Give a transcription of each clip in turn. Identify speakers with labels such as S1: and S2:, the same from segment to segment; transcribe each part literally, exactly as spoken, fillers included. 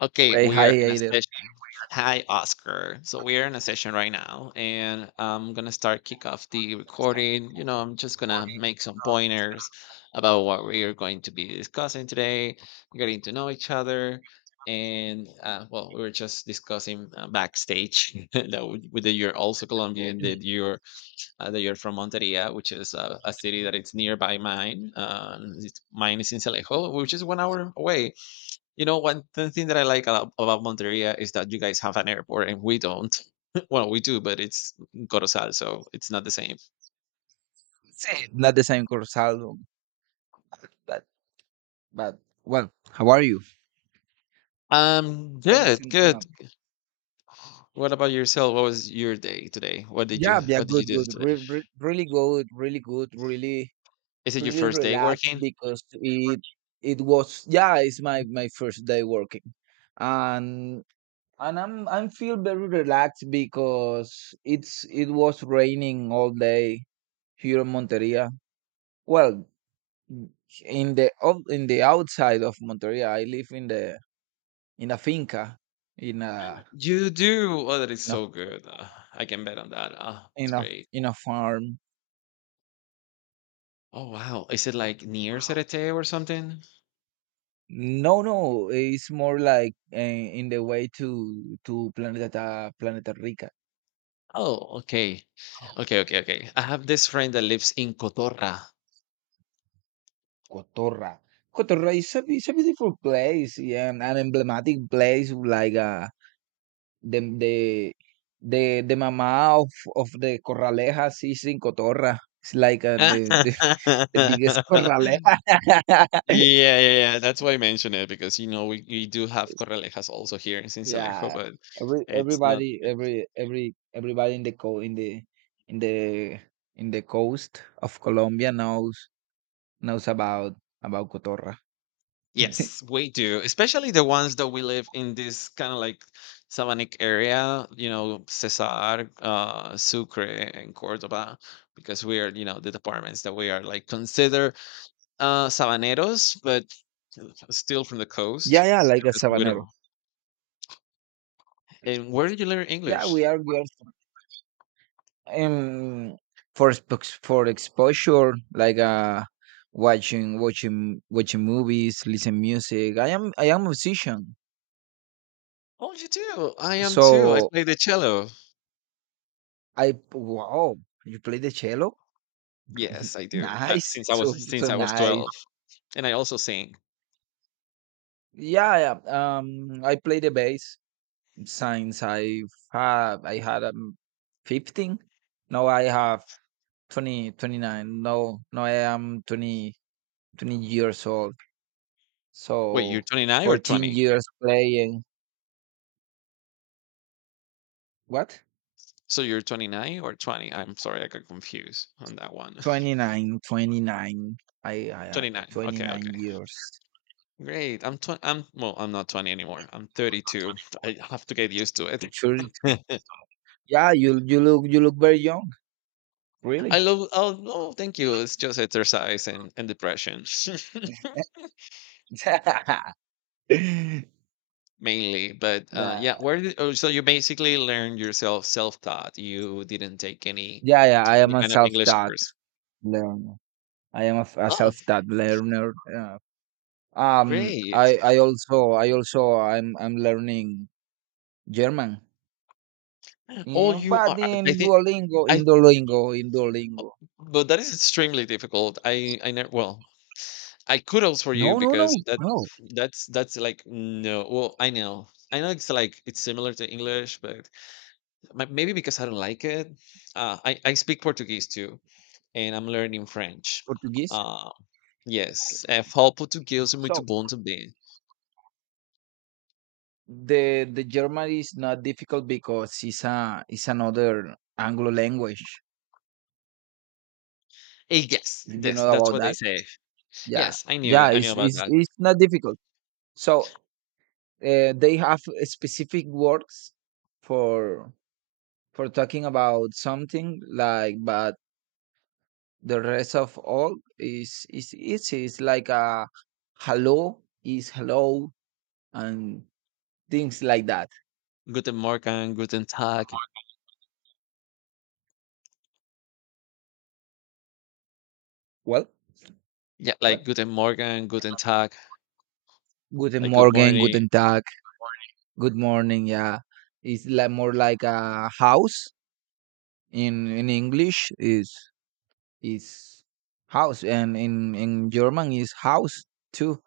S1: Okay,
S2: Okay,
S1: we
S2: hi
S1: are in a
S2: Aider.
S1: session. Hi, Oscar. So we are in a session right now, and I'm gonna start kick off the recording. You know, I'm just gonna make some pointers about what we are going to be discussing today, getting to know each other, and uh, well, we were just discussing uh, backstage that we, that you're also Colombian, that you're uh, that you're from Monteria, which is uh, a city that it's nearby mine. Uh, it's, mine is in Celejo, which is one hour away, you know, one th- thing that I like about, about Monteria is that you guys have an airport and we don't. Well, we do, but it's Corozal, so it's not the same.
S2: Say, not the same course album, but but well, how are you?
S1: Um,
S2: Tell me
S1: good,
S2: something.
S1: good.
S2: Up.
S1: What about yourself? What was your day today? What did you
S2: Yeah, yeah,
S1: What did you
S2: good,
S1: do
S2: good,
S1: today?
S2: re- re- really good, really good, really,
S1: Is it your
S2: really
S1: first day
S2: relaxed
S1: working?
S2: because it it was, yeah, it's my my first day working, and and I'm I'm feel very relaxed because it's it was raining all day here in Monteria. Well, in the out- in the outside of Monteria, I live in the in a finca, in a
S1: You do. Oh, that is
S2: in a
S1: so good. Uh, I can bet on that. Uh, it's
S2: in a
S1: great.
S2: in a farm.
S1: Oh wow, is it like near Cerete or something?
S2: No, no, it's more like uh, in the way to to Planeta Planeta Rica.
S1: Oh, okay, okay, okay, okay. I have this friend that lives in Cotorra.
S2: Cotorra. Cotorra is a, it's a beautiful place, yeah, and an emblematic place like uh, the the the the mama of of the Corralejas is in Cotorra. It's like uh, the, the the biggest Corraleja.
S1: Yeah, yeah, yeah. That's why I mention it because you know we, we do have Corralejas also here in Sincelejo,
S2: Yeah,
S1: but
S2: every
S1: it's not.
S2: everybody,
S1: It's,
S2: every every everybody in the co in the in the in the coast of Colombia knows knows about about Cotorra.
S1: yes, we do. Especially the ones that we live in this kind of like Sabanic area, you know, Cesar, uh, Sucre, and Cordoba, because we are, you know, the departments that we are like consider uh, Sabaneros, but still from the
S2: Yeah,
S1: coast
S2: yeah, like a
S1: because we
S2: sabanero.
S1: don't. And where did you learn
S2: Yeah,
S1: English?
S2: we are we are um for expo- for exposure, like uh watching watching watching movies, listen music. I am I am a musician,
S1: Oh, you do. I am too. I
S2: so
S1: play the cello.
S2: I wow, you play the cello,
S1: Yes, I do, uh,
S2: nice,
S1: since I was
S2: so
S1: since
S2: so
S1: I was
S2: nice.
S1: twelve, and I also sing.
S2: Yeah, yeah. Um, I play the bass since I have I had um, fifteen. Now I have twenty twenty nine. twenty-nine. Now, now I am twenty twenty years old.
S1: Wait, you're
S2: So
S1: twenty-nine or
S2: fourteen
S1: twenty?
S2: years playing. What?
S1: So you're twenty-nine or twenty? I'm sorry, I got confused on that one.
S2: twenty-nine, twenty-nine. I I have
S1: twenty-nine, okay,
S2: twenty-nine
S1: okay.
S2: years.
S1: Great, I'm twenty I'm well, I'm not twenty anymore, I'm thirty-two. I have to get used to
S2: Sure.
S1: it.
S2: Yeah, you you look you look very young.
S1: I
S2: Really?
S1: love Oh, no, thank you, it's just exercise and and depression mainly, but, uh,
S2: Yeah,
S1: yeah, where did oh, so you basically learned yourself self-taught, you didn't take any
S2: yeah, yeah, I
S1: any
S2: am a
S1: kind of English
S2: self-taught
S1: course.
S2: learner. I am a, f- a
S1: Oh,
S2: self-taught learner. Uh, um,
S1: great.
S2: I I also I also I'm I'm learning German.
S1: All
S2: Yeah,
S1: you are
S2: but
S1: I
S2: in
S1: think
S2: Duolingo,
S1: I
S2: in Duolingo, in Duolingo.
S1: But that is extremely difficult. I I never well, I Kudos for you
S2: No, no, no,
S1: because that
S2: no.
S1: that's that's like no. Well, I know. I know it's like it's similar to English, but ma- maybe because I don't like it. Uh, I I speak Portuguese too, and I'm learning French.
S2: Portuguese.
S1: Uh, yes, é falo português é muito
S2: So
S1: bom também.
S2: the the German is not difficult because it's a it's another Anglo language.
S1: Eh, Yes,
S2: Did you
S1: yes,
S2: know
S1: that's
S2: about
S1: what they
S2: that?
S1: say.
S2: Yeah,
S1: Yes, I knew
S2: yeah.
S1: it. I knew
S2: It's
S1: about
S2: it's
S1: that.
S2: it's not difficult. So uh, they have uh, specific words for for talking about something, like. But the rest of all is is easy. It's like, a hello is hello, and things like that.
S1: Guten Morgen, Guten Tag.
S2: Well,
S1: Yeah, like
S2: what
S1: Guten Morgen, Guten Tag,
S2: guten
S1: like good
S2: morgen,
S1: morning.
S2: guten tag, good morning. Yeah, it's like, more like a house. In in English is is house, and in in German is house too.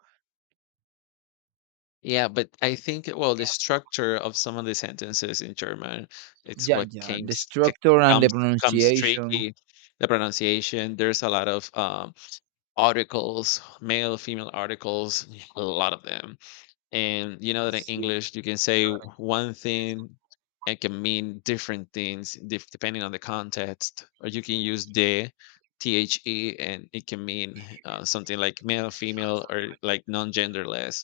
S1: Yeah, but I think well, the structure of some of the sentences in German, it's
S2: Yeah,
S1: what
S2: yeah,
S1: came
S2: the
S1: s- c-
S2: structure and the
S1: comes comes
S2: pronunciation.
S1: tricky. The pronunciation. There's a lot of um, articles, male, female articles, a lot of them, and you know that in English you can say w- one thing and can mean different things dif- depending on the context, or you can use the the, and it can mean uh, something like male, female, or like non-genderless.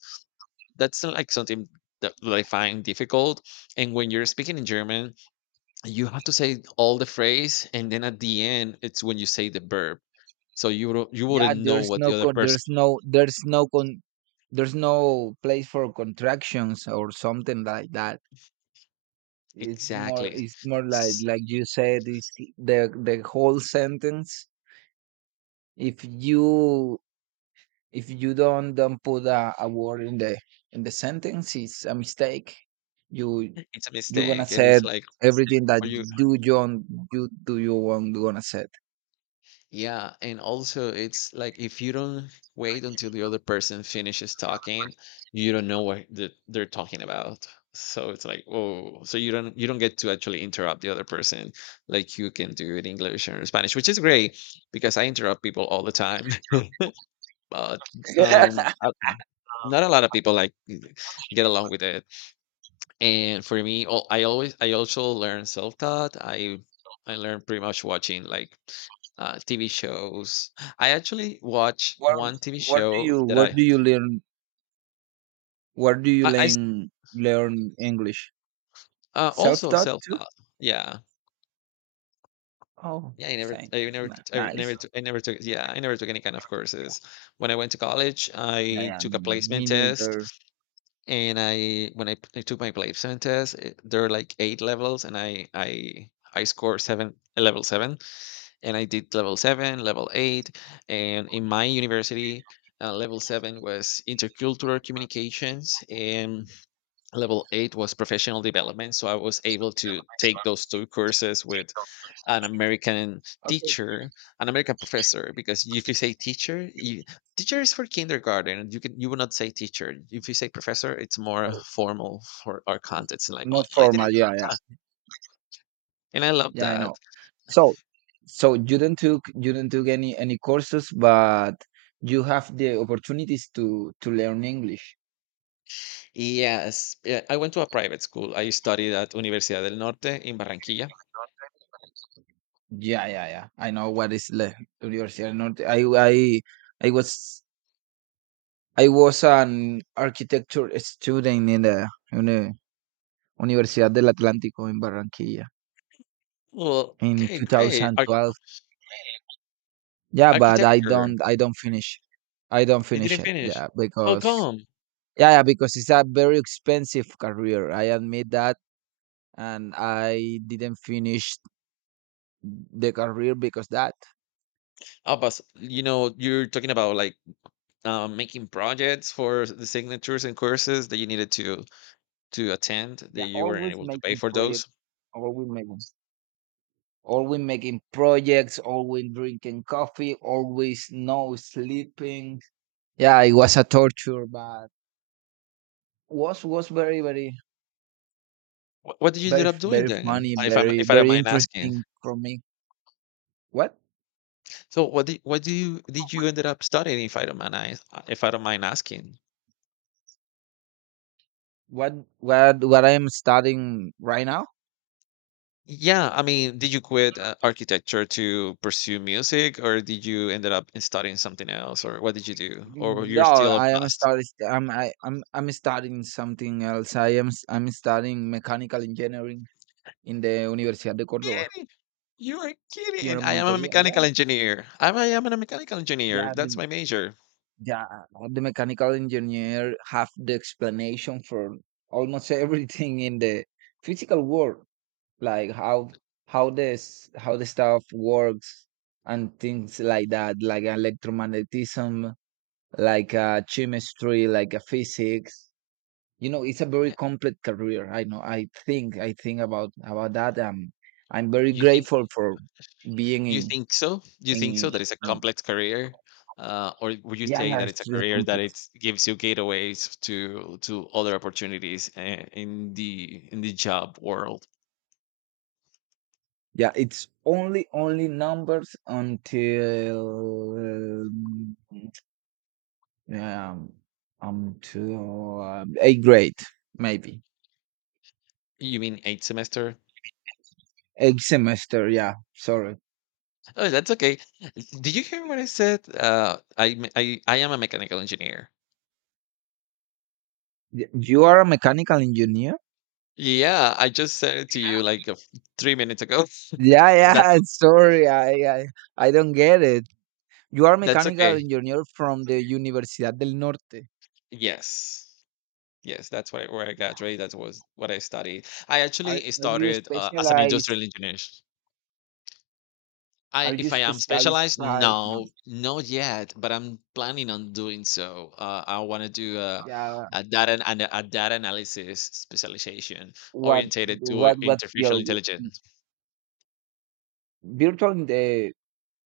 S1: That's not like something that I find difficult. And when you're speaking in German, you have to say all the phrase, and then at the end, it's when you say the verb. So you don't- you
S2: Yeah,
S1: wouldn't know
S2: there's
S1: what the
S2: no
S1: other
S2: co-
S1: person.
S2: there's no there's no con there's no place for contractions or something like that. It's more
S1: Exactly.
S2: it's more like
S1: s-
S2: like you said, it's the the whole sentence. If you if you don't don't put a, a word in the in the sentence, it's a mistake. You
S1: It's a
S2: you're gonna
S1: mistake, and
S2: say
S1: it's like,
S2: everything that
S1: or you.
S2: you don't you do you want gonna say.
S1: Yeah, and also it's like if you don't wait until the other person finishes talking, you don't know what the- they're talking about. So it's like, oh, so you don't you don't get to actually interrupt the other person like you can do in English or Spanish, which is great because I interrupt people all the time, but um, uh, not a lot of people like get along with it. And for me, oh, I always I also learn self-taught. I I learn pretty much watching like uh, T V shows. I actually watch
S2: Where
S1: one T V
S2: where do
S1: show
S2: you
S1: that
S2: where
S1: I
S2: do you learn Where do you
S1: I, I s-
S2: learn learn English?
S1: uh,
S2: Self
S1: also
S2: taught too?
S1: self-taught. Yeah.
S2: Oh,
S1: Yeah, I never,
S2: thank
S1: I never,
S2: n-
S1: I
S2: nice.
S1: never, took- I never took. Yeah, I never took any kind of courses. When I went to college,
S2: Yeah,
S1: I
S2: yeah.
S1: took
S2: Me
S1: a
S2: me
S1: placement test,
S2: neither.
S1: and I when I, p- I took my placement test, it, there are like eight levels, and I I I scored seven, level seven. And I did level seven, level eight, and in my university, uh, level seven was intercultural communications, and level eight was professional development. So I was able to take those two courses with an American
S2: Okay.
S1: teacher, an American professor, because if you say teacher, you, teacher is for kindergarten. You can, you will not say teacher. If you say professor, it's more
S2: Oh,
S1: formal for our context. And like, oh,
S2: more
S1: I
S2: formal.
S1: didn't
S2: Yeah,
S1: know
S2: yeah.
S1: that, and I love
S2: Yeah, I
S1: that.
S2: know. So, so you didn't took you didn't took any any courses, but you have the opportunities to to learn English.
S1: Yes, yeah, I went to a private school. I studied at Universidad del Norte in Barranquilla.
S2: Yeah, yeah, yeah. I know what is le- Universidad del Norte. I I I was I was an architecture student in the in the Universidad del Atlántico in Barranquilla
S1: Well,
S2: in
S1: okay, great. Ar
S2: twenty twelve. Yeah, but I
S1: Architecture.
S2: don't I don't finish. I don't
S1: You
S2: finish
S1: didn't
S2: it.
S1: finish.
S2: Yeah,
S1: How
S2: because,
S1: come?
S2: yeah, yeah, because it's a very expensive career. I admit that, and I didn't finish the career because that.
S1: Oh, but you know, you're talking about like um, making projects for the signatures and courses that you needed to to attend that
S2: Yeah,
S1: you weren't
S2: always
S1: able to pay
S2: making
S1: for those.
S2: projects, always making always making projects, always drinking coffee, always no sleeping. Yeah, it was a torture, but was was very very
S1: What, what did you
S2: very
S1: end up
S2: f-
S1: doing
S2: very
S1: then?
S2: funny,
S1: Uh, If I'm
S2: very
S1: if I don't
S2: very
S1: mind asking.
S2: interesting for me. what
S1: So what did what do you did you ended up studying, if I don't mind as- uh, if I don't mind asking?
S2: what what what I am studying right now.
S1: Yeah, I mean, did you quit uh, architecture to pursue music, or did you ended up in studying something else, or what did you do, or you're
S2: No,
S1: still a
S2: i am
S1: past?
S2: studying i'm I, i'm I'm studying something else. i am s- I'm studying mechanical engineering in the Universidad de Córdoba
S1: Kidding, you are
S2: here
S1: kidding.
S2: in
S1: I am a
S2: Monteria. Yeah,
S1: mechanical engineer. I'm, I am a mechanical engineer.
S2: yeah
S1: That's
S2: the,
S1: my major.
S2: yeah, the mechanical engineer have the explanation for almost everything in the physical world, like how how this how the stuff works, and things like that, like electromagnetism, like uh, chemistry, like uh, physics. You know, it's a very
S1: Yeah,
S2: complex career. I know, i think i think about about that. um I'm very
S1: you think?
S2: grateful for being
S1: You
S2: in
S1: think so? You
S2: in,
S1: think so that it's a
S2: in.
S1: complex career, uh, or would you
S2: Yeah,
S1: say
S2: yeah,
S1: that it's a
S2: it's a
S1: career that it
S2: complex.
S1: gives you gateways to to other opportunities uh, in the in the job world?
S2: Yeah, it's only only numbers until, um, yeah, um, um, to uh, eighth grade. Maybe
S1: You mean eight semester?
S2: eighth semester. Yeah, sorry.
S1: Oh, that's okay. Did you hear what I said? Uh, I, me- I I am a mechanical engineer.
S2: Y- You are a mechanical engineer?
S1: Yeah, I just said it to you like a f- three minutes ago.
S2: Yeah, yeah.
S1: That
S2: Sorry, I, I, I don't get it. You are
S1: that's
S2: mechanical
S1: okay.
S2: engineer from the Universidad del Norte.
S1: Yes, yes, that's what I, where I
S2: Yeah.
S1: graduated. That was what I studied. I
S2: Are
S1: actually
S2: Are you
S1: started uh, as an
S2: specialized?
S1: industrial engineer. I
S2: Are you
S1: if I am
S2: specialized
S1: specialized,
S2: in?
S1: no, not yet, but I'm planning on doing so. Uh, I want to do a
S2: Yeah.
S1: a data and a data analysis specialization
S2: What
S1: orientated to uh,
S2: What What
S1: artificial
S2: field?
S1: intelligence.
S2: Virtual in the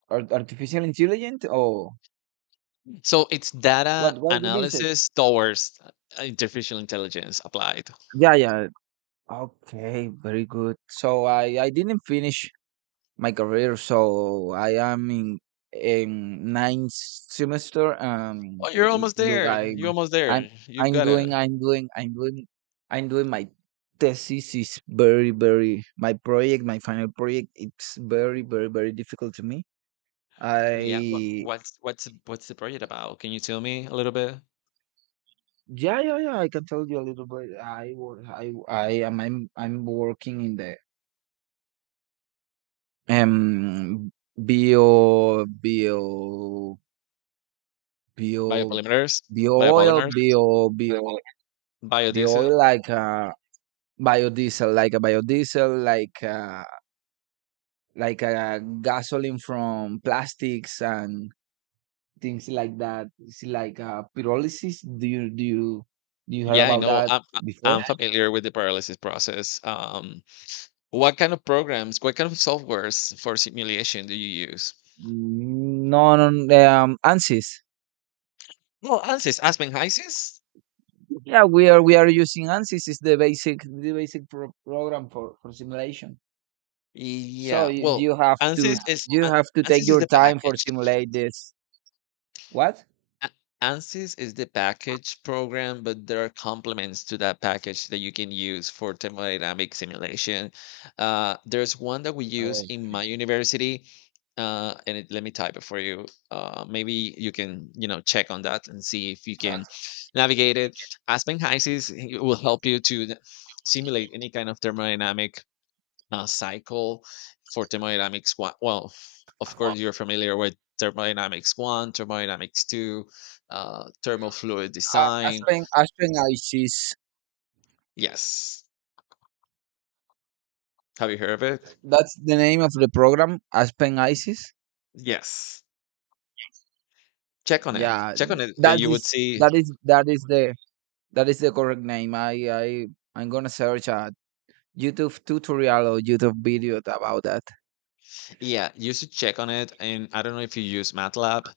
S2: ar- artificial intelligence, or
S1: So it's data
S2: what? What What do you say?
S1: analysis towards uh, artificial intelligence applied.
S2: Yeah, yeah. Okay, very good. So I I didn't finish my career, so I am in in ninth semester. Um,
S1: Oh, you're
S2: l-
S1: almost
S2: look,
S1: there.
S2: I'm
S1: You're almost
S2: I'm
S1: there. You
S2: I'm
S1: gotta.
S2: doing I'm doing I'm doing I'm doing my thesis is very very my project my final project it's very very very difficult to me.
S1: Yeah. What,
S2: I,
S1: what's what's the- what's the project about? Can you tell me a little bit?
S2: yeah, yeah, yeah, I can tell you a little bit. I wo- I I am I'm I'm working in the Em, bio bio bio
S1: Biopolymers,
S2: bio oil,
S1: biopolymers,
S2: bio bio bio oil,
S1: biodiesel.
S2: like, uh, biodiesel, like a biodiesel, like, uh like a gasoline from plastics and things like that. It's like, uh, pyrolysis. Do you do you do you heard
S1: Yeah, I
S2: about
S1: know.
S2: that
S1: I'm I-
S2: before?
S1: I'm familiar with the paralysis process. Um, what kind of programs, what kind of softwares for simulation do you use?
S2: No, no, um, ANSYS.
S1: Well, ANSYS, Aspen HYSYS.
S2: Yeah, we are we are using ANSYS. It's the basic the basic pro program for for simulation. So
S1: Yeah.
S2: you,
S1: Well,
S2: you have to.
S1: ANSYS
S2: Yeah.
S1: is
S2: You
S1: An-
S2: have to take
S1: ANSYS is
S2: your
S1: the
S2: time for
S1: package.
S2: simulate this. What?
S1: A- ANSYS is the package program, but there are complements to that package that you can use for thermodynamic simulation. Uh, there's one that we use
S2: Oh,
S1: in my university, uh, and it, let me type it for you. Uh, maybe you can, you know, check on that and see if you can
S2: that's.
S1: navigate it. Aspen HYSYS, it will help you to th- simulate any kind of thermodynamic uh, cycle for thermodynamics one. Well, of course, you're familiar with thermodynamics one, thermodynamics two, uh, thermal fluid
S2: Uh,
S1: design.
S2: Aspen Aspen ISIS.
S1: Yes. Have you heard of it?
S2: That's the name of the program. Aspen ISIS.
S1: Yes. Check on it.
S2: Yeah,
S1: Check on it, and
S2: that
S1: you would
S2: is
S1: see.
S2: that is that is the that is the correct name. I I I'm gonna search a YouTube tutorial or YouTube video about that.
S1: Yeah, you should check on it. And I don't know if you use MATLAB.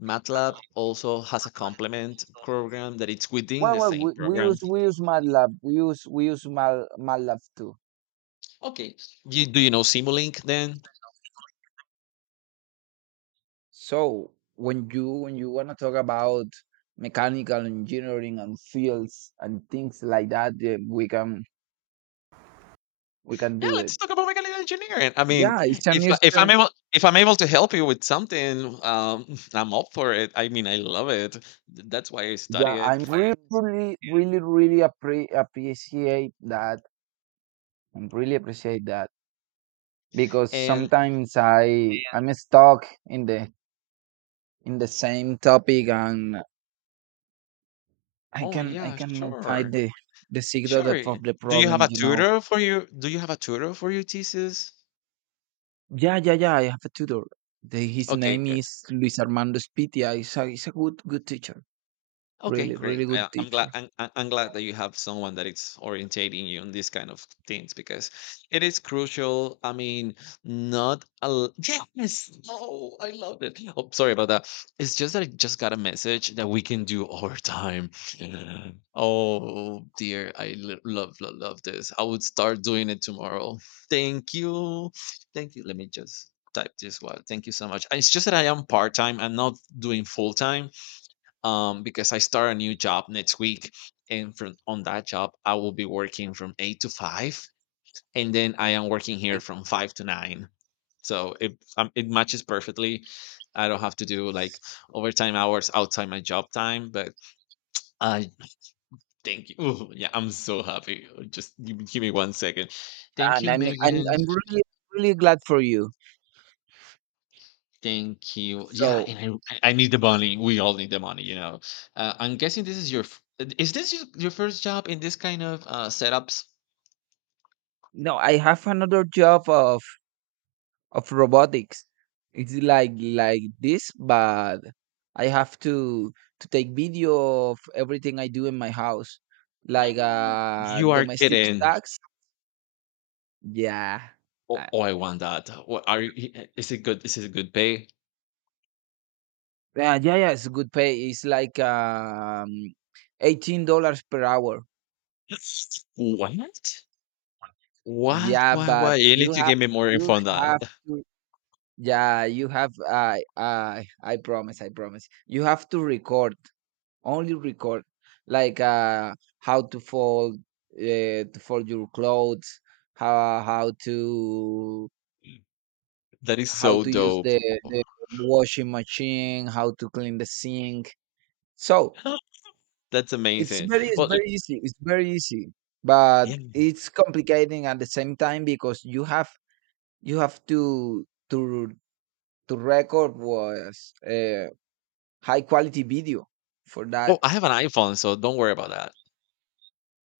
S1: MATLAB also has a complement program that it's within
S2: Well,
S1: the
S2: well,
S1: same
S2: we, we
S1: program.
S2: use we use MATLAB. We use we use Mal, MATLAB too.
S1: Okay. You, do you know Simulink then?
S2: So when you when you want to talk about mechanical engineering and fields and things like that, yeah, we can we can
S1: Yeah,
S2: do
S1: let's
S2: it.
S1: talk about mechanical engineering. I mean,
S2: Yeah, it's
S1: if
S2: an
S1: I- if I'm
S2: interesting.
S1: able, if I'm able to help you with something, um, I'm up for it. I mean, I love it. Th- That's why I study
S2: Yeah,
S1: it.
S2: I'm really really really really appre- appreciate that. I'm really appreciate that, because
S1: And
S2: sometimes I. Yeah. I'm stuck in the in the same topic, and I
S1: oh
S2: can I
S1: yeah,
S2: cannot find
S1: sure,
S2: the the secret of,
S1: sure.
S2: of the
S1: Do you have
S2: problem.
S1: a
S2: You know.
S1: tutor for you? Do you have a tutor for your thesis?
S2: Yeah, yeah, yeah, I have a tutor. The, his
S1: Okay,
S2: name
S1: good.
S2: is Luis Armando Spitia. He's a, he's a good, good teacher.
S1: Okay,
S2: Really,
S1: great.
S2: really good
S1: I, I'm glad.
S2: teacher.
S1: I'm, I'm I'm glad that you have someone that is orientating you on these kind of things because it is crucial. I mean, not a l- yes. Oh, I love it. Oh, sorry about that. It's just that I just got a message that we can do overtime. Oh dear, I lo- love love love this. I would start doing it tomorrow. Thank you, thank you. Let me just type this one. Thank you so much. It's just that I am part time. I'm not doing full time um, because I start a new job next week, and from on that job I will be working from eight to five, and then I am working here
S2: And
S1: from five to nine. So it um, it matches perfectly. I don't have to do like overtime hours outside my job time, but I thank you. Ooh, yeah, I'm so happy. Just give, me- give me one second. Thank
S2: and
S1: you,
S2: I'm, I'm,
S1: Megan.
S2: I'm really, really glad for you.
S1: Thank you. Yeah,
S2: So
S1: and I I I need the money. We all need the money, you know. Uh, I'm guessing this is your f- is this your, your first job in this kind of uh, setups?
S2: no, I have another job of of robotics. It's like like this, but I have to to take video of everything I do in my house, like
S1: No.
S2: uh
S1: You are
S2: domestic
S1: kidding.
S2: tax. Yeah.
S1: Oh,
S2: Uh,
S1: oh, I want that. What are you? Is it good? Is it good pay?
S2: yeah, yeah, yeah. It's good pay. It's like um eighteen dollars per hour.
S1: What? What?
S2: Yeah,
S1: Why? Why?
S2: but
S1: You need
S2: you
S1: to
S2: have
S1: give me more
S2: you
S1: info on that.
S2: have to. Yeah, you have. I I I promise. I promise. You have to record, only record, like uh, how to fold, uh, to fold your clothes, how how to
S1: That is
S2: how
S1: so
S2: to use
S1: dope.
S2: the the washing machine, how to clean the sink. So
S1: That's
S2: it's
S1: amazing.
S2: very it's
S1: Well, uh,
S2: very easy. It's very easy, but
S1: yeah.
S2: it's complicating at the same time, because you have you have to to to record was uh, high quality video for
S1: Well,
S2: that.
S1: I have an iPhone, so don't worry about that.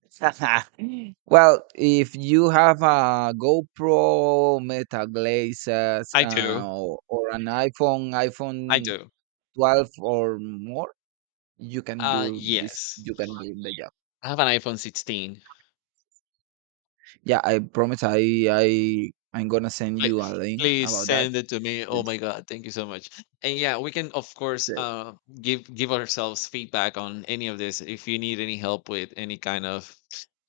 S2: Well, if you have a GoPro, Meta Glazes,
S1: I
S2: uh,
S1: do.
S2: or, or an iPhone,
S1: I
S2: iPhone
S1: do.
S2: twelve or more, you can
S1: Uh,
S2: do this. You can
S1: yes.
S2: do the job.
S1: I have an iPhone sixteen.
S2: Yeah, I promise. I I I'm gonna send
S1: Pl-
S2: you a link
S1: Please
S2: about that.
S1: send it to me. Oh my
S2: It's.
S1: god, thank you so much. And yeah, we can of course
S2: uh,
S1: uh give give ourselves feedback on any of this if you need any help with any kind of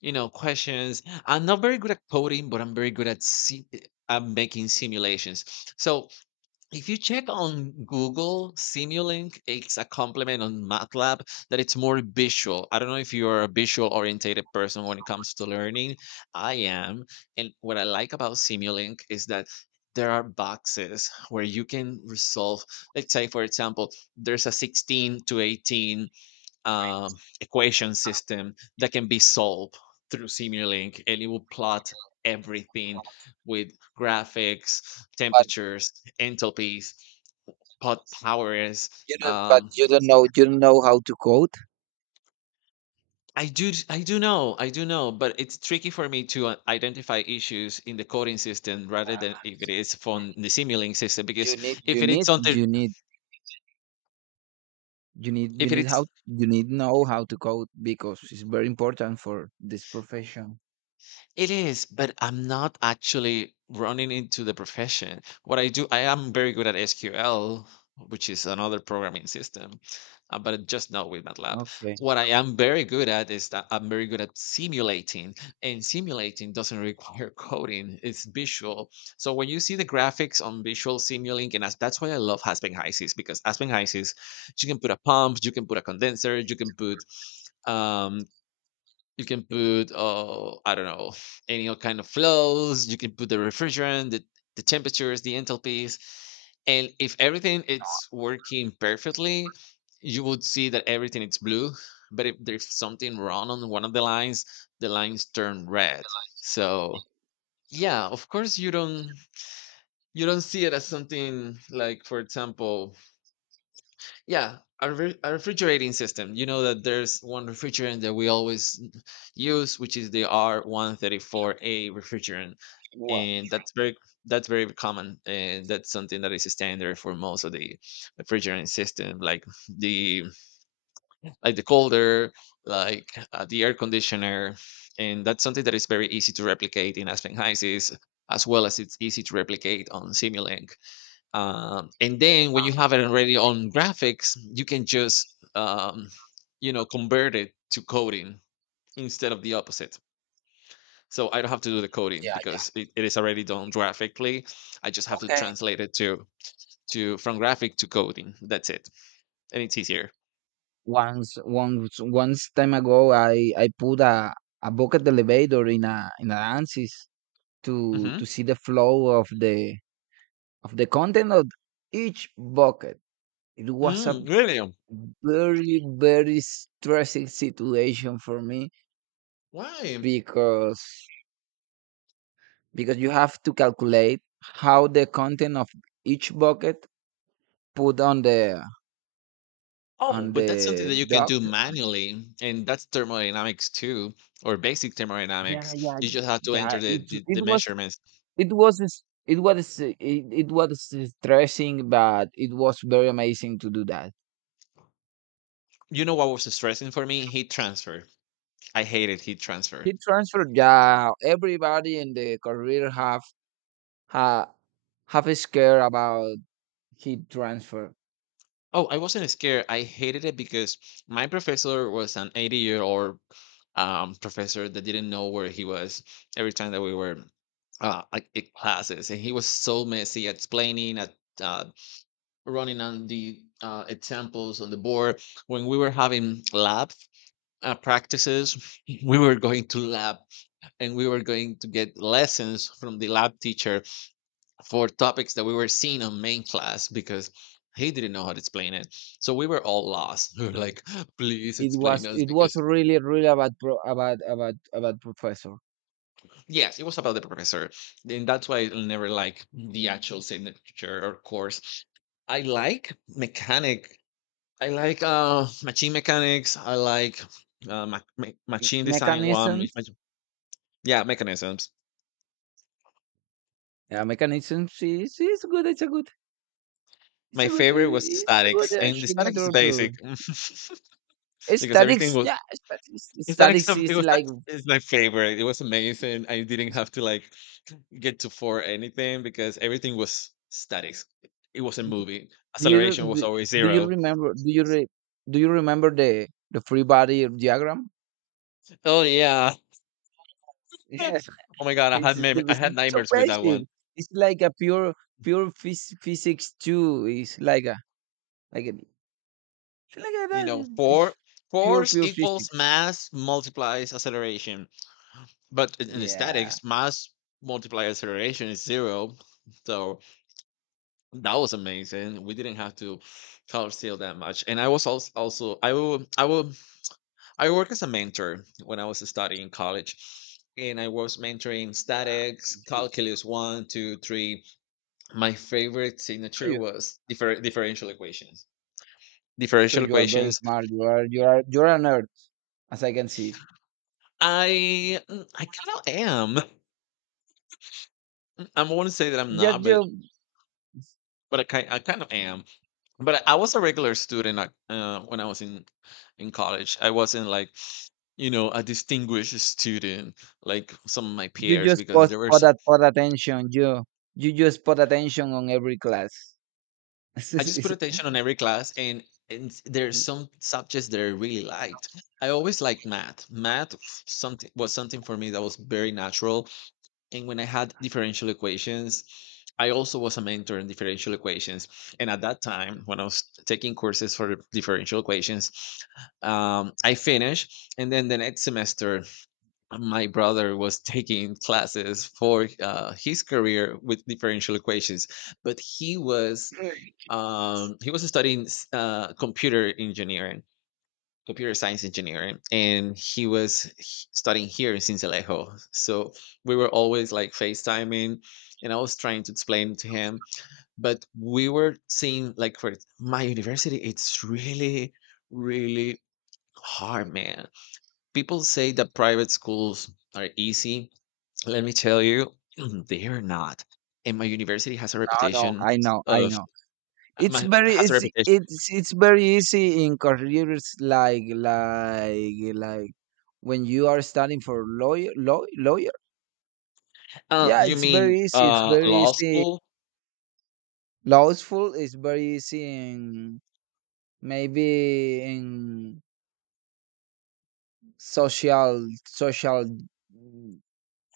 S1: you know questions. I'm not very good at coding, but I'm very good at si- uh, making simulations. So if you check on Google, Simulink, it's a complement on MATLAB that it's more visual. I don't know if you're a visual orientated person when it comes to learning. I am. And what I like about Simulink is that there are boxes where you can resolve, let's say, for example, there's a sixteen to eighteen um, equation system that can be solved through Simulink, and it will plot everything with graphics,
S2: but
S1: temperatures, entalpies, pot powers.
S2: you don't. But
S1: Um,
S2: you don't know. You don't know how to code.
S1: I do, I do know, I do know, but it's tricky for me to uh, identify issues in the coding system rather than if it is from the Simulink system because
S2: You need.
S1: if
S2: You
S1: it is
S2: need.
S1: something,
S2: You need you need
S1: if
S2: you
S1: it
S2: need
S1: is
S2: how You need know how to code, because it's very important for this profession.
S1: it is, but I'm not actually running into the profession. What I do, I am very good at S Q L, which is another programming system, uh, but just not with MATLAB.
S2: Okay.
S1: What I am very good at is that I'm very good at simulating, and simulating doesn't require coding, it's visual. So when you see the graphics on visual simulating, and as- that's why I love Aspen Hysys because Aspen Hysys, you can put a pump, you can put a condenser, you can put um you can put, uh, I don't know, any o- kind of flows. You can put the refrigerant, the, the temperatures, the entalpies. And if everything it's working perfectly, you would see that everything is blue. But if there's something wrong on one of the lines, the lines turn red. So yeah, of course you don't you don't see it as something like, for example, yeah, a, re- a refrigerating system. You know that there's one refrigerant that we always use, which is the R one thirty-four A refrigerant,
S2: Well,
S1: and that's very that's very common, and that's something that is standard for most of the refrigerant system, like the like the colder, like uh, the air conditioner, and that's something that is very easy to replicate in Aspen Heises, as well as it's easy to replicate on Simulink. Um, and then when you have it already on graphics, you can just um, you know convert it to coding instead of the opposite. So I don't have to do the coding
S2: yeah, yeah.
S1: because it, it is already done graphically. I just have to
S2: Okay.
S1: translate it to to from graphic to coding. That's it, and it's easier.
S2: Once once once time ago, I I put a a bucket elevator in a in a ANSYS to to
S1: Hmm.
S2: see the flow of the of the content of each bucket. It was a
S1: Mm, really?
S2: very very stressing situation for me,
S1: Why?
S2: because because you have to calculate how the content of each bucket put on the
S1: Oh,
S2: on
S1: but that's something
S2: the
S1: that you can do
S2: duct.
S1: manually, and that's thermodynamics too, or basic
S2: Yeah,
S1: thermodynamics.
S2: yeah,
S1: You just have to
S2: yeah,
S1: enter the
S2: it
S1: the,
S2: it
S1: the
S2: was
S1: measurements.
S2: it was s- it was it, it was stressing, but it was very amazing to do that.
S1: You know what was stressing for me? Heat transfer. I hated heat transfer.
S2: He transferred. Yeah, everybody in the career have ha, have a scare about heat transfer.
S1: Oh, I wasn't scared. I hated it because my professor was an eighty year old um, professor that didn't know where he was every time that we were uh, like in classes. And he was so messy at explaining, at uh, running on the uh, examples on the board. When we were having lab uh, practices, we were going to lab and we were going to get lessons from the lab teacher for topics that we were seeing on main class because he didn't know how to explain it. So we were all lost. We were
S2: Mm.
S1: like, please
S2: It
S1: explain
S2: was
S1: us
S2: it was
S1: because
S2: really really about pro, about about about professor.
S1: yes, it was about the professor. And that's why I never
S2: Yeah.
S1: like the actual signature or course. I like mechanic. I like uh machine mechanics. I like uh, ma- ma-
S2: M-
S1: machine design one. mach-
S2: mechanisms.
S1: mach- Yeah, mechanisms.
S2: Yeah, mechanism is is good, it's a good it's
S1: My
S2: a good uh,
S1: favorite was
S2: it's a good
S1: statics,
S2: uh,
S1: and the
S2: Mechanism na
S1: statics is
S2: todo.
S1: basic because everything
S2: Statics,
S1: was
S2: yeah, statics.
S1: Hispanic
S2: Statics
S1: stuff it
S2: is
S1: was that
S2: like.
S1: is my favorite. It was amazing. I didn't have to like get to for anything because everything was statics. It was not moving.
S2: Do you
S1: Acceleration was
S2: do
S1: always
S2: do you
S1: zero.
S2: remember? Do you re, do you remember the the free body diagram?
S1: Oh yeah.
S2: Yes,
S1: Oh my god, I
S2: it's,
S1: had mem-
S2: the-
S1: I
S2: it's
S1: had
S2: so
S1: nightmares with that
S2: basic.
S1: one.
S2: It's like a pure pure phys, physics too. It's like a like a like a,
S1: You know,
S2: that.
S1: four
S2: It's pure
S1: force
S2: pure
S1: equals
S2: physics.
S1: mass multiplies acceleration. But in, in the
S2: Yeah,
S1: statics, mass multiply acceleration is zero. So that was amazing. We didn't have to color seal that much. And I was also, also I will I will I work as a mentor when I was studying college, and I was mentoring
S2: yeah.
S1: statics,
S2: Sure.
S1: calculus one, two, three. My favorite signature was differ- differential equations.
S2: So
S1: Differential
S2: you are very
S1: equations.
S2: smart. You are you are you're a nerd, as I can see.
S1: I mm, I kind of am. I want to say that I'm
S2: Just
S1: not,
S2: you
S1: but but I kind I kind of am. But I I was a regular student like, uh, when I was in in college. I wasn't like you know a distinguished student like some of my
S2: You
S1: peers
S2: just
S1: because
S2: put
S1: there were
S2: put that put attention. You you just put attention on every class. no,
S1: I just put attention on every class, and and s- there are some subjects that I really liked. I always liked math. Math f- something was something for me that was very natural. And when I had differential equations, I also was a mentor in differential equations. And at that time, when I was taking courses for differential equations, um, I finished, and then the next semester my brother was taking classes for uh, his career with differential equations, but he was um, he was studying s- uh, computer engineering, computer science engineering, and he was h- studying here in Sincelejo. So we were always like FaceTiming, and I was trying to explain to him, but we were seeing like for my university, it's really, really hard, man. People say that private schools are easy, let me tell you, they are not. And my university has a
S2: no,
S1: reputation
S2: I know, I
S1: of
S2: know.
S1: uh,
S2: It's
S1: my
S2: very
S1: has a
S2: it's
S1: reputation.
S2: it's it's very easy in careers like like like when you are studying for lawyer law, lawyer.
S1: Uh,
S2: Yeah,
S1: you
S2: it's
S1: mean
S2: very easy. It's
S1: uh,
S2: very
S1: law
S2: easy.
S1: school?
S2: Law school is very easy in, maybe in social social mm,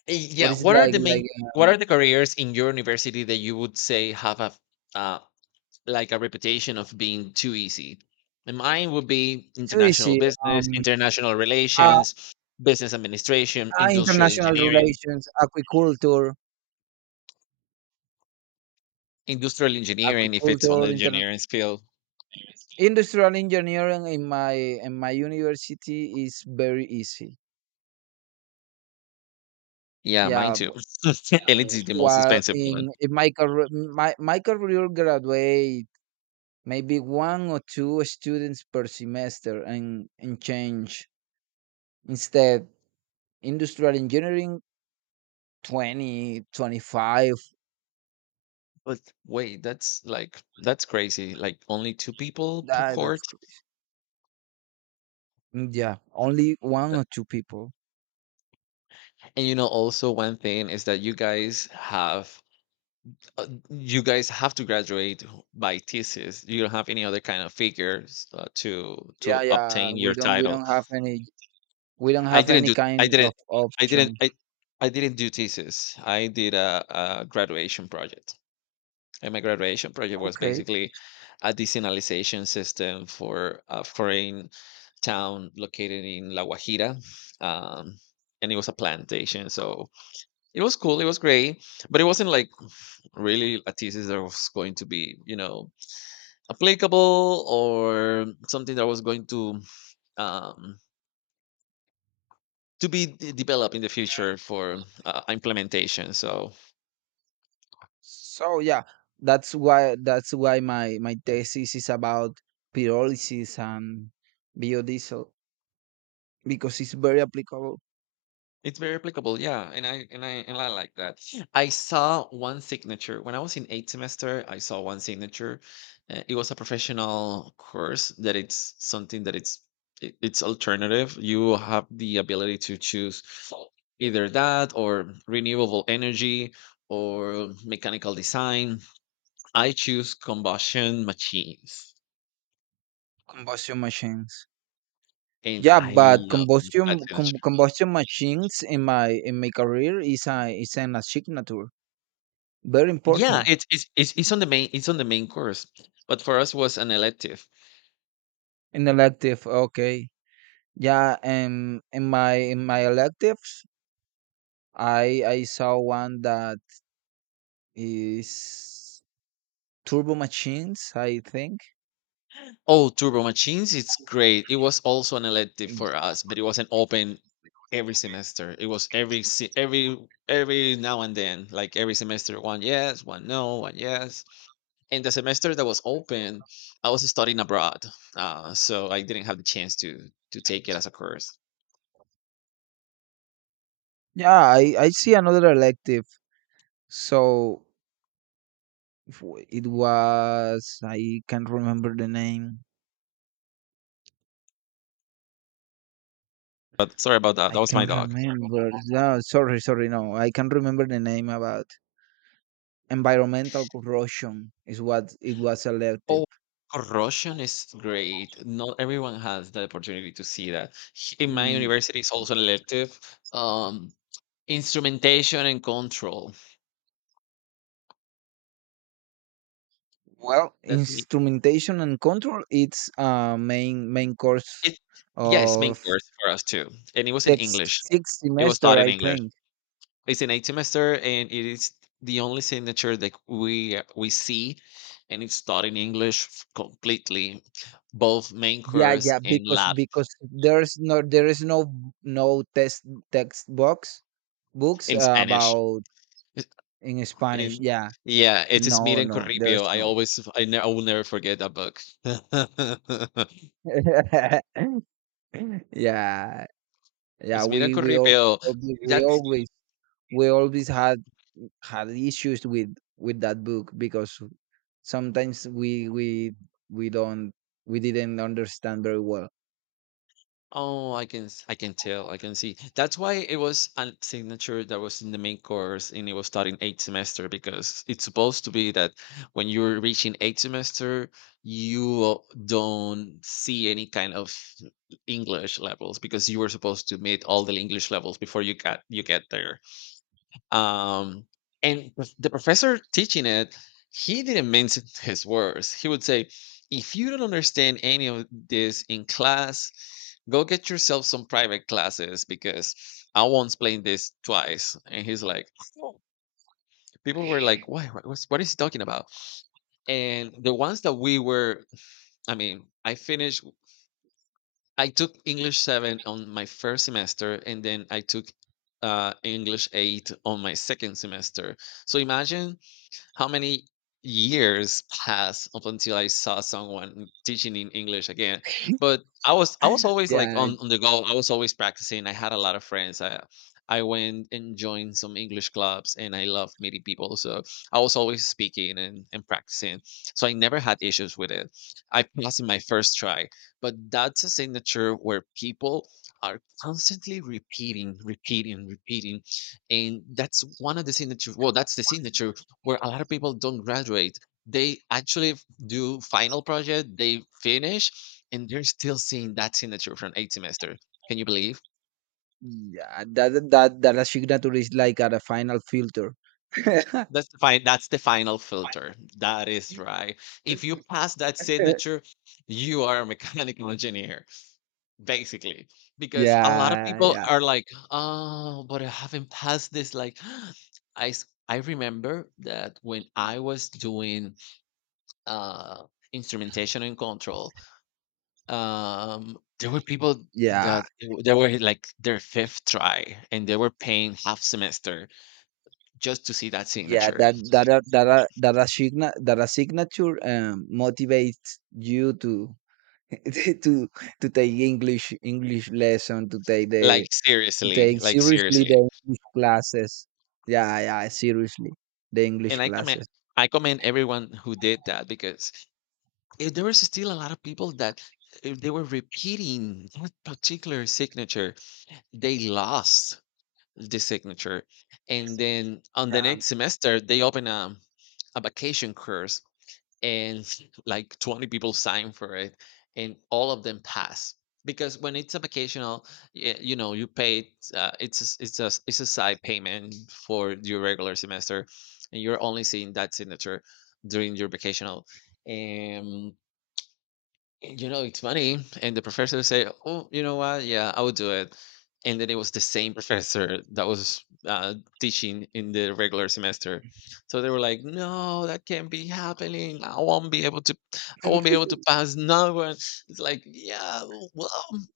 S1: Y-
S2: what
S1: Yeah.
S2: is it
S1: What are
S2: like
S1: the main?
S2: like
S1: What
S2: um,
S1: are the careers in your university that you would say have a uh, like a reputation of being too easy? And mine would be international
S2: tourism,
S1: business,
S2: um
S1: international
S2: uh,
S1: relations, business administration,
S2: uh,
S1: industrial
S2: international
S1: engineering,
S2: relations, agriculture,
S1: industrial engineering if it's on the
S2: agriculture inter-
S1: engineering field.
S2: industrial engineering in my in my university is very easy,
S1: Yeah, mine
S2: yeah
S1: too.
S2: b-
S1: And it's the most
S2: While
S1: expensive one.
S2: in, in my career, my, my career graduate maybe one or two students per semester and and change. Instead, industrial engineering, twenty, twenty-five.
S1: But wait, that's like that's crazy. Like only two people per
S2: That that's
S1: court.
S2: crazy. Mm, yeah, only one
S1: Tha-
S2: or two people.
S1: And you know, also one thing is that you guys have uh, you guys have to graduate by thesis. You don't have any other kind of figures uh, to
S2: Yeah,
S1: to
S2: yeah.
S1: obtain your
S2: We don't we
S1: title.
S2: don't have any we don't
S1: I
S2: have
S1: didn't
S2: any
S1: do.
S2: kind
S1: I didn't.
S2: of
S1: I didn't.
S2: option.
S1: I I didn't do thesis. I did a, a graduation project. And my graduation project was
S2: Okay.
S1: basically a desalinization system for a foreign town located in La Guajira. Um, and it was a plantation. So it was cool. It was great. But it wasn't like really a thesis that was going to be, you know, applicable or something that was going to um, to be d- developed in the future for uh, implementation. So
S2: So yeah, that's why that's why my my thesis is about pyrolysis and biodiesel, because it's very applicable.
S1: it's very applicable, yeah, and I and I and I like that. I saw one signature when I was in eighth semester. I saw one signature. Uh, it was a professional course that it's something that it's it, it's alternative. You have the ability to choose either that or renewable energy or mechanical design. I choose combustion machines,
S2: Combustion machines.
S1: and
S2: Yeah,
S1: I
S2: but
S1: love that
S2: combustion com-
S1: signature.
S2: combustion machines in my in my career is a is an signature. Very
S1: Yeah,
S2: important.
S1: it's it's it's, it's on the main it's on the main course, but for us was an elective.
S2: An elective. Okay. Yeah, and in my in my electives, I I saw one that is turbo machines, I think.
S1: Oh, Turbo Machines, it's great. It was also an elective
S2: Mm.
S1: for us, but it wasn't open every semester. It was every se- every every now and then, like every semester, one yes, one no, one yes. And the semester that was open, I was studying abroad, uh, so I didn't have the chance to to take it as a course.
S2: Yeah, I I see another elective. So f- it was... I can't remember the name.
S1: But sorry about that. That
S2: I
S1: was my
S2: can't
S1: dog.
S2: remember. No, sorry, sorry, no. I can't remember the name about... environmental corrosion is what it was.
S1: Oh,
S2: Elective.
S1: corrosion is great. Not everyone has the opportunity to see that. H- In my
S2: Mm,
S1: university, it's also an elective. Um, Instrumentation and control.
S2: Well,
S1: That's me.
S2: instrumentation and control, it's uh main main course
S1: It, yeah, it's main
S2: of
S1: course for us too, and it was in
S2: six
S1: English.
S2: six
S1: It was
S2: semester,
S1: taught in
S2: I
S1: English.
S2: think.
S1: It's an eight semester, and it is the only signature that we we see, and it's taught in English f- completely, both main
S2: Yeah,
S1: course
S2: yeah,
S1: and
S2: because
S1: lab
S2: because there's no there is no b- no test textbooks, books
S1: in
S2: uh,
S1: Spanish.
S2: about... in Spanish.
S1: And
S2: Yeah.
S1: yeah, it is
S2: No,
S1: Miran
S2: no, there's
S1: Corripio. I
S2: no.
S1: always, I, ne- I will never forget that book.
S2: Yeah. Yeah,
S1: It's Miran
S2: we we all
S1: Corripio.
S2: we
S1: That's
S2: always we always had had issues with with that book, because sometimes we we we don't we didn't understand very well.
S1: oh, I can, s- I can tell, I can see. That's why it was a signature that was in the main course, and it was starting eighth semester because it's supposed to be that when you're reaching eighth semester, you don't see any kind of English levels because you were supposed to meet all the English levels before you got you get there. Um, and prof- the professor teaching it, he didn't mince his words. He would say, if you don't understand any of this in class, go get yourself some private classes because I won't explain this twice. And he's like, "Oh." People were like, why? What, what's, what is he talking about? And the ones that we were, I mean, I finished, I took English seven on my first semester, and then I took uh, English eight on my second semester. So imagine how many years passed up until I saw someone teaching in English again. But I was I was always like
S2: Yeah,
S1: on, on the go. I was always practicing. I had a lot of friends. I I went and joined some English clubs and I loved meeting people. So I was always speaking and, and practicing. So I never had issues with it. I passed in my first try. But that's a signature where people are constantly repeating, repeating, repeating. And that's one of the signatures. Well, that's the signature where a lot of people don't graduate. They actually f- do final project, they finish, and they're still seeing that signature from eight semester. Can you believe?
S2: yeah, that that that la signature is like at a final filter.
S1: That's the fine. That's the final filter. That is right. If you pass that signature, you are a mechanical engineer, basically. Because a lot of
S2: Yeah,
S1: people
S2: yeah,
S1: are like, "Oh, but I haven't passed this." Like, I s- I remember that when I was doing uh, instrumentation and control. Um, there were people
S2: yeah.
S1: that it they were eh, like their fifth try, and they were paying half semester just to see that
S2: Yeah,
S1: signature.
S2: that that a- that a- that a signa that a signature um motivates you to to to take english english lesson to take the
S1: Like
S2: to
S1: seriously,
S2: take
S1: like
S2: seriously
S1: seriously.
S2: the English classes. Yeah, yeah, seriously, the English
S1: And I commend,
S2: classes.
S1: I commend everyone who did that because if there was still a lot of people that if they were repeating that particular signature, they lost the signature, and then on the
S2: Yeah.
S1: next semester they open a a vacation course and like twenty people sign for it and all of them pass because when it's a vacational, y- you know you pay, uh, it's a s- it's a s- it's a side payment for your regular semester and you're only seeing that signature during your vacational. You know, it's funny. And the professor would say, oh, you know what? Yeah, I will do it. And then it was the same professor that was uh, teaching in the regular semester. So they were like, no, that can't be happening. I won't be able to, I won't be able to pass. No one. It's like, yeah, well,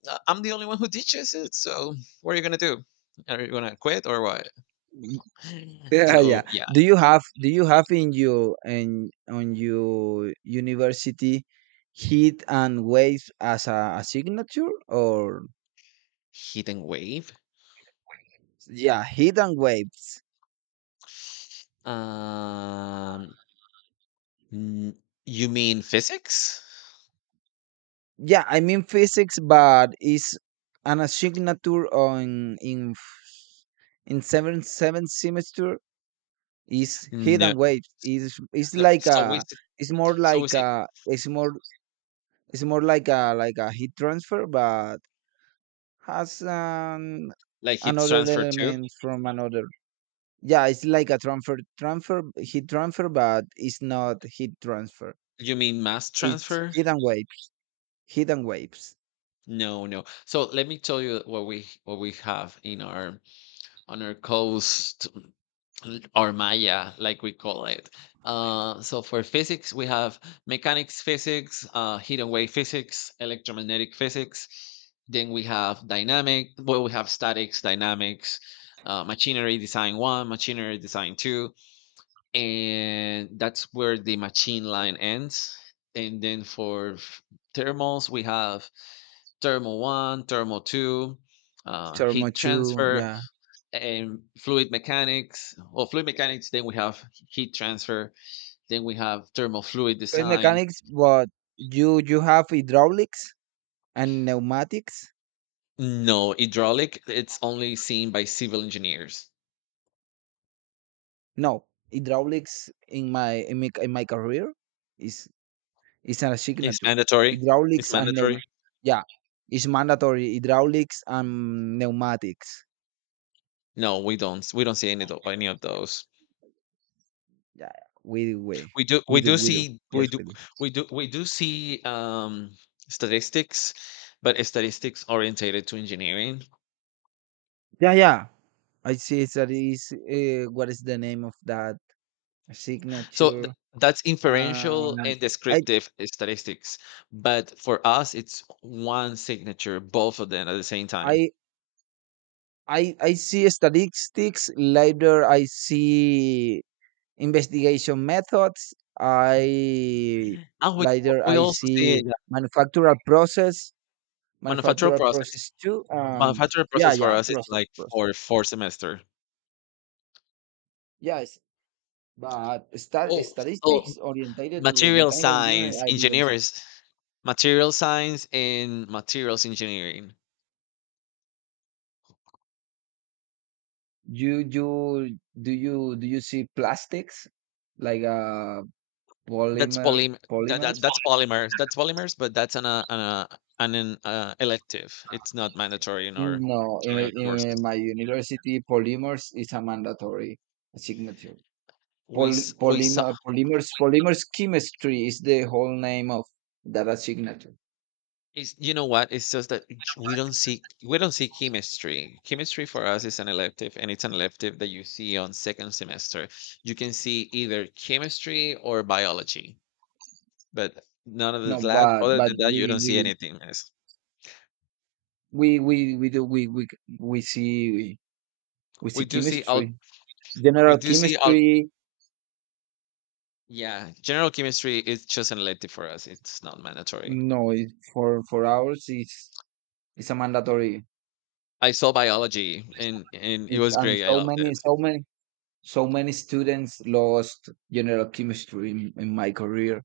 S1: uh, I'm the only one who teaches it. So what are you going to do? Are you going to quit or what?
S2: Yeah,
S1: So
S2: yeah.
S1: yeah,
S2: Do you have do you have in your in on your university heat and waves as a, a signature, or...
S1: heat and wave.
S2: yeah, heat and waves.
S1: Um, n- you mean physics?
S2: Yeah, I mean physics, but is an signature on in f- in seventh seventh semester is heat and
S1: No.
S2: waves. Is it's
S1: No,
S2: like
S1: so we
S2: a
S1: it
S2: it's more
S1: so we
S2: like
S1: see,
S2: a it's more it's more like a like a heat transfer, but has um,
S1: like, it's
S2: another
S1: transfer too?
S2: element from another. Yeah, it's like a transfer, transfer, heat transfer, but it's not heat transfer.
S1: You mean mass
S2: It's
S1: transfer?
S2: heat and waves, heat and waves.
S1: No, no. So let me tell you what we what we have in our on our coast, l- or Maya, like we call it. Uh, so for physics, we have mechanics physics, uh, heat and wave physics, electromagnetic physics. Then we have dynamic. Well, we have statics, dynamics, uh, machinery design one, machinery design two, and that's where the machine line ends. And then for f- thermals, we have thermal one, thermal two, uh,
S2: Thermo
S1: heat
S2: two,
S1: transfer,
S2: yeah.
S1: and fluid mechanics. Or fluid mechanics. Then we have heat transfer. Then we have thermal fluid
S2: Fluid
S1: design.
S2: mechanics, but you you have hydraulics and pneumatics.
S1: No, hydraulic. It's only seen by civil engineers.
S2: No, hydraulics in my in my, in my career is is a
S1: It's
S2: signature.
S1: mandatory. It's
S2: Hydraulics and pneum,
S1: mandatory.
S2: yeah, it's mandatory. Hydraulics and pneumatics.
S1: No, we don't. We don't see any of tho- any of those.
S2: Yeah, we do, we
S1: We do
S2: we
S1: we
S2: do,
S1: do
S2: we do.
S1: see
S2: Yes,
S1: we do
S2: we do.
S1: we do we do see um statistics, but it's statistics orientated to engineering.
S2: Yeah, yeah. I see it's that is uh, what is the name of that
S1: So
S2: signature?
S1: th- that's
S2: Um,
S1: inferential and
S2: I
S1: descriptive statistics. But for us, it's one signature, both of them at the same time.
S2: I I I see statistics later. I see investigation methods. I
S1: And we
S2: later
S1: we
S2: I
S1: also see
S2: see
S1: that
S2: manufacturer process,
S1: manufacturing
S2: manufacturer
S1: process.
S2: process too. Um,
S1: Manufacturing
S2: yeah,
S1: process for
S2: yeah,
S1: us is
S2: process,
S1: like
S2: process.
S1: for four semester.
S2: Yeah, but stat
S1: Oh, so
S2: statistics orientated to
S1: material
S2: mechanical engineering,
S1: science
S2: I didn't see.
S1: engineers, material science and materials engineering.
S2: You you do you do you see plastics, like uh
S1: That's
S2: polymer
S1: polymer. That,
S2: polymers?
S1: that that's polymers. That's polymers, but that's an uh, an uh, an an, uh, elective. It's not mandatory in our
S2: No, in,
S1: in our courses.
S2: in my university, polymers is a mandatory signature.
S1: We
S2: Poly,
S1: s- we saw.
S2: polymer, polymers, polymers chemistry is the whole name of that signature.
S1: It's, you know what? It's just that j- we don't see, we don't see chemistry. Chemistry for us is an elective, and it's an elective that you see on second semester. You can see either chemistry or biology, but none of
S2: No,
S1: the lab.
S2: but
S1: Other
S2: but
S1: than that, you
S2: we
S1: don't see
S2: we
S1: anything else.
S2: we we we do we we we see we, we
S1: We
S2: see
S1: do see al-
S2: chemistry,
S1: we
S2: general
S1: do see al-
S2: chemistry.
S1: Yeah, general chemistry is just an elective for us. It's not mandatory.
S2: No, it, for for ours it's it's a mandatory.
S1: I saw biology and and it
S2: It's
S1: was
S2: and
S1: great. I
S2: so
S1: loved
S2: many,
S1: it.
S2: so many so many students lost general chemistry in, in my career.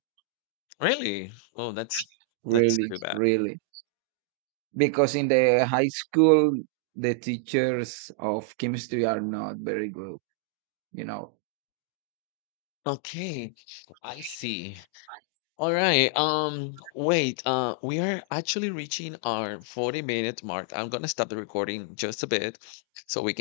S1: Really? Oh, that's that's
S2: Really,
S1: too bad.
S2: really, because in the high school the teachers of chemistry are not very good. You know,
S1: Okay, I see. All right. Um, wait. Uh, we are actually reaching our forty minute mark. I'm gonna stop the recording just a bit so we can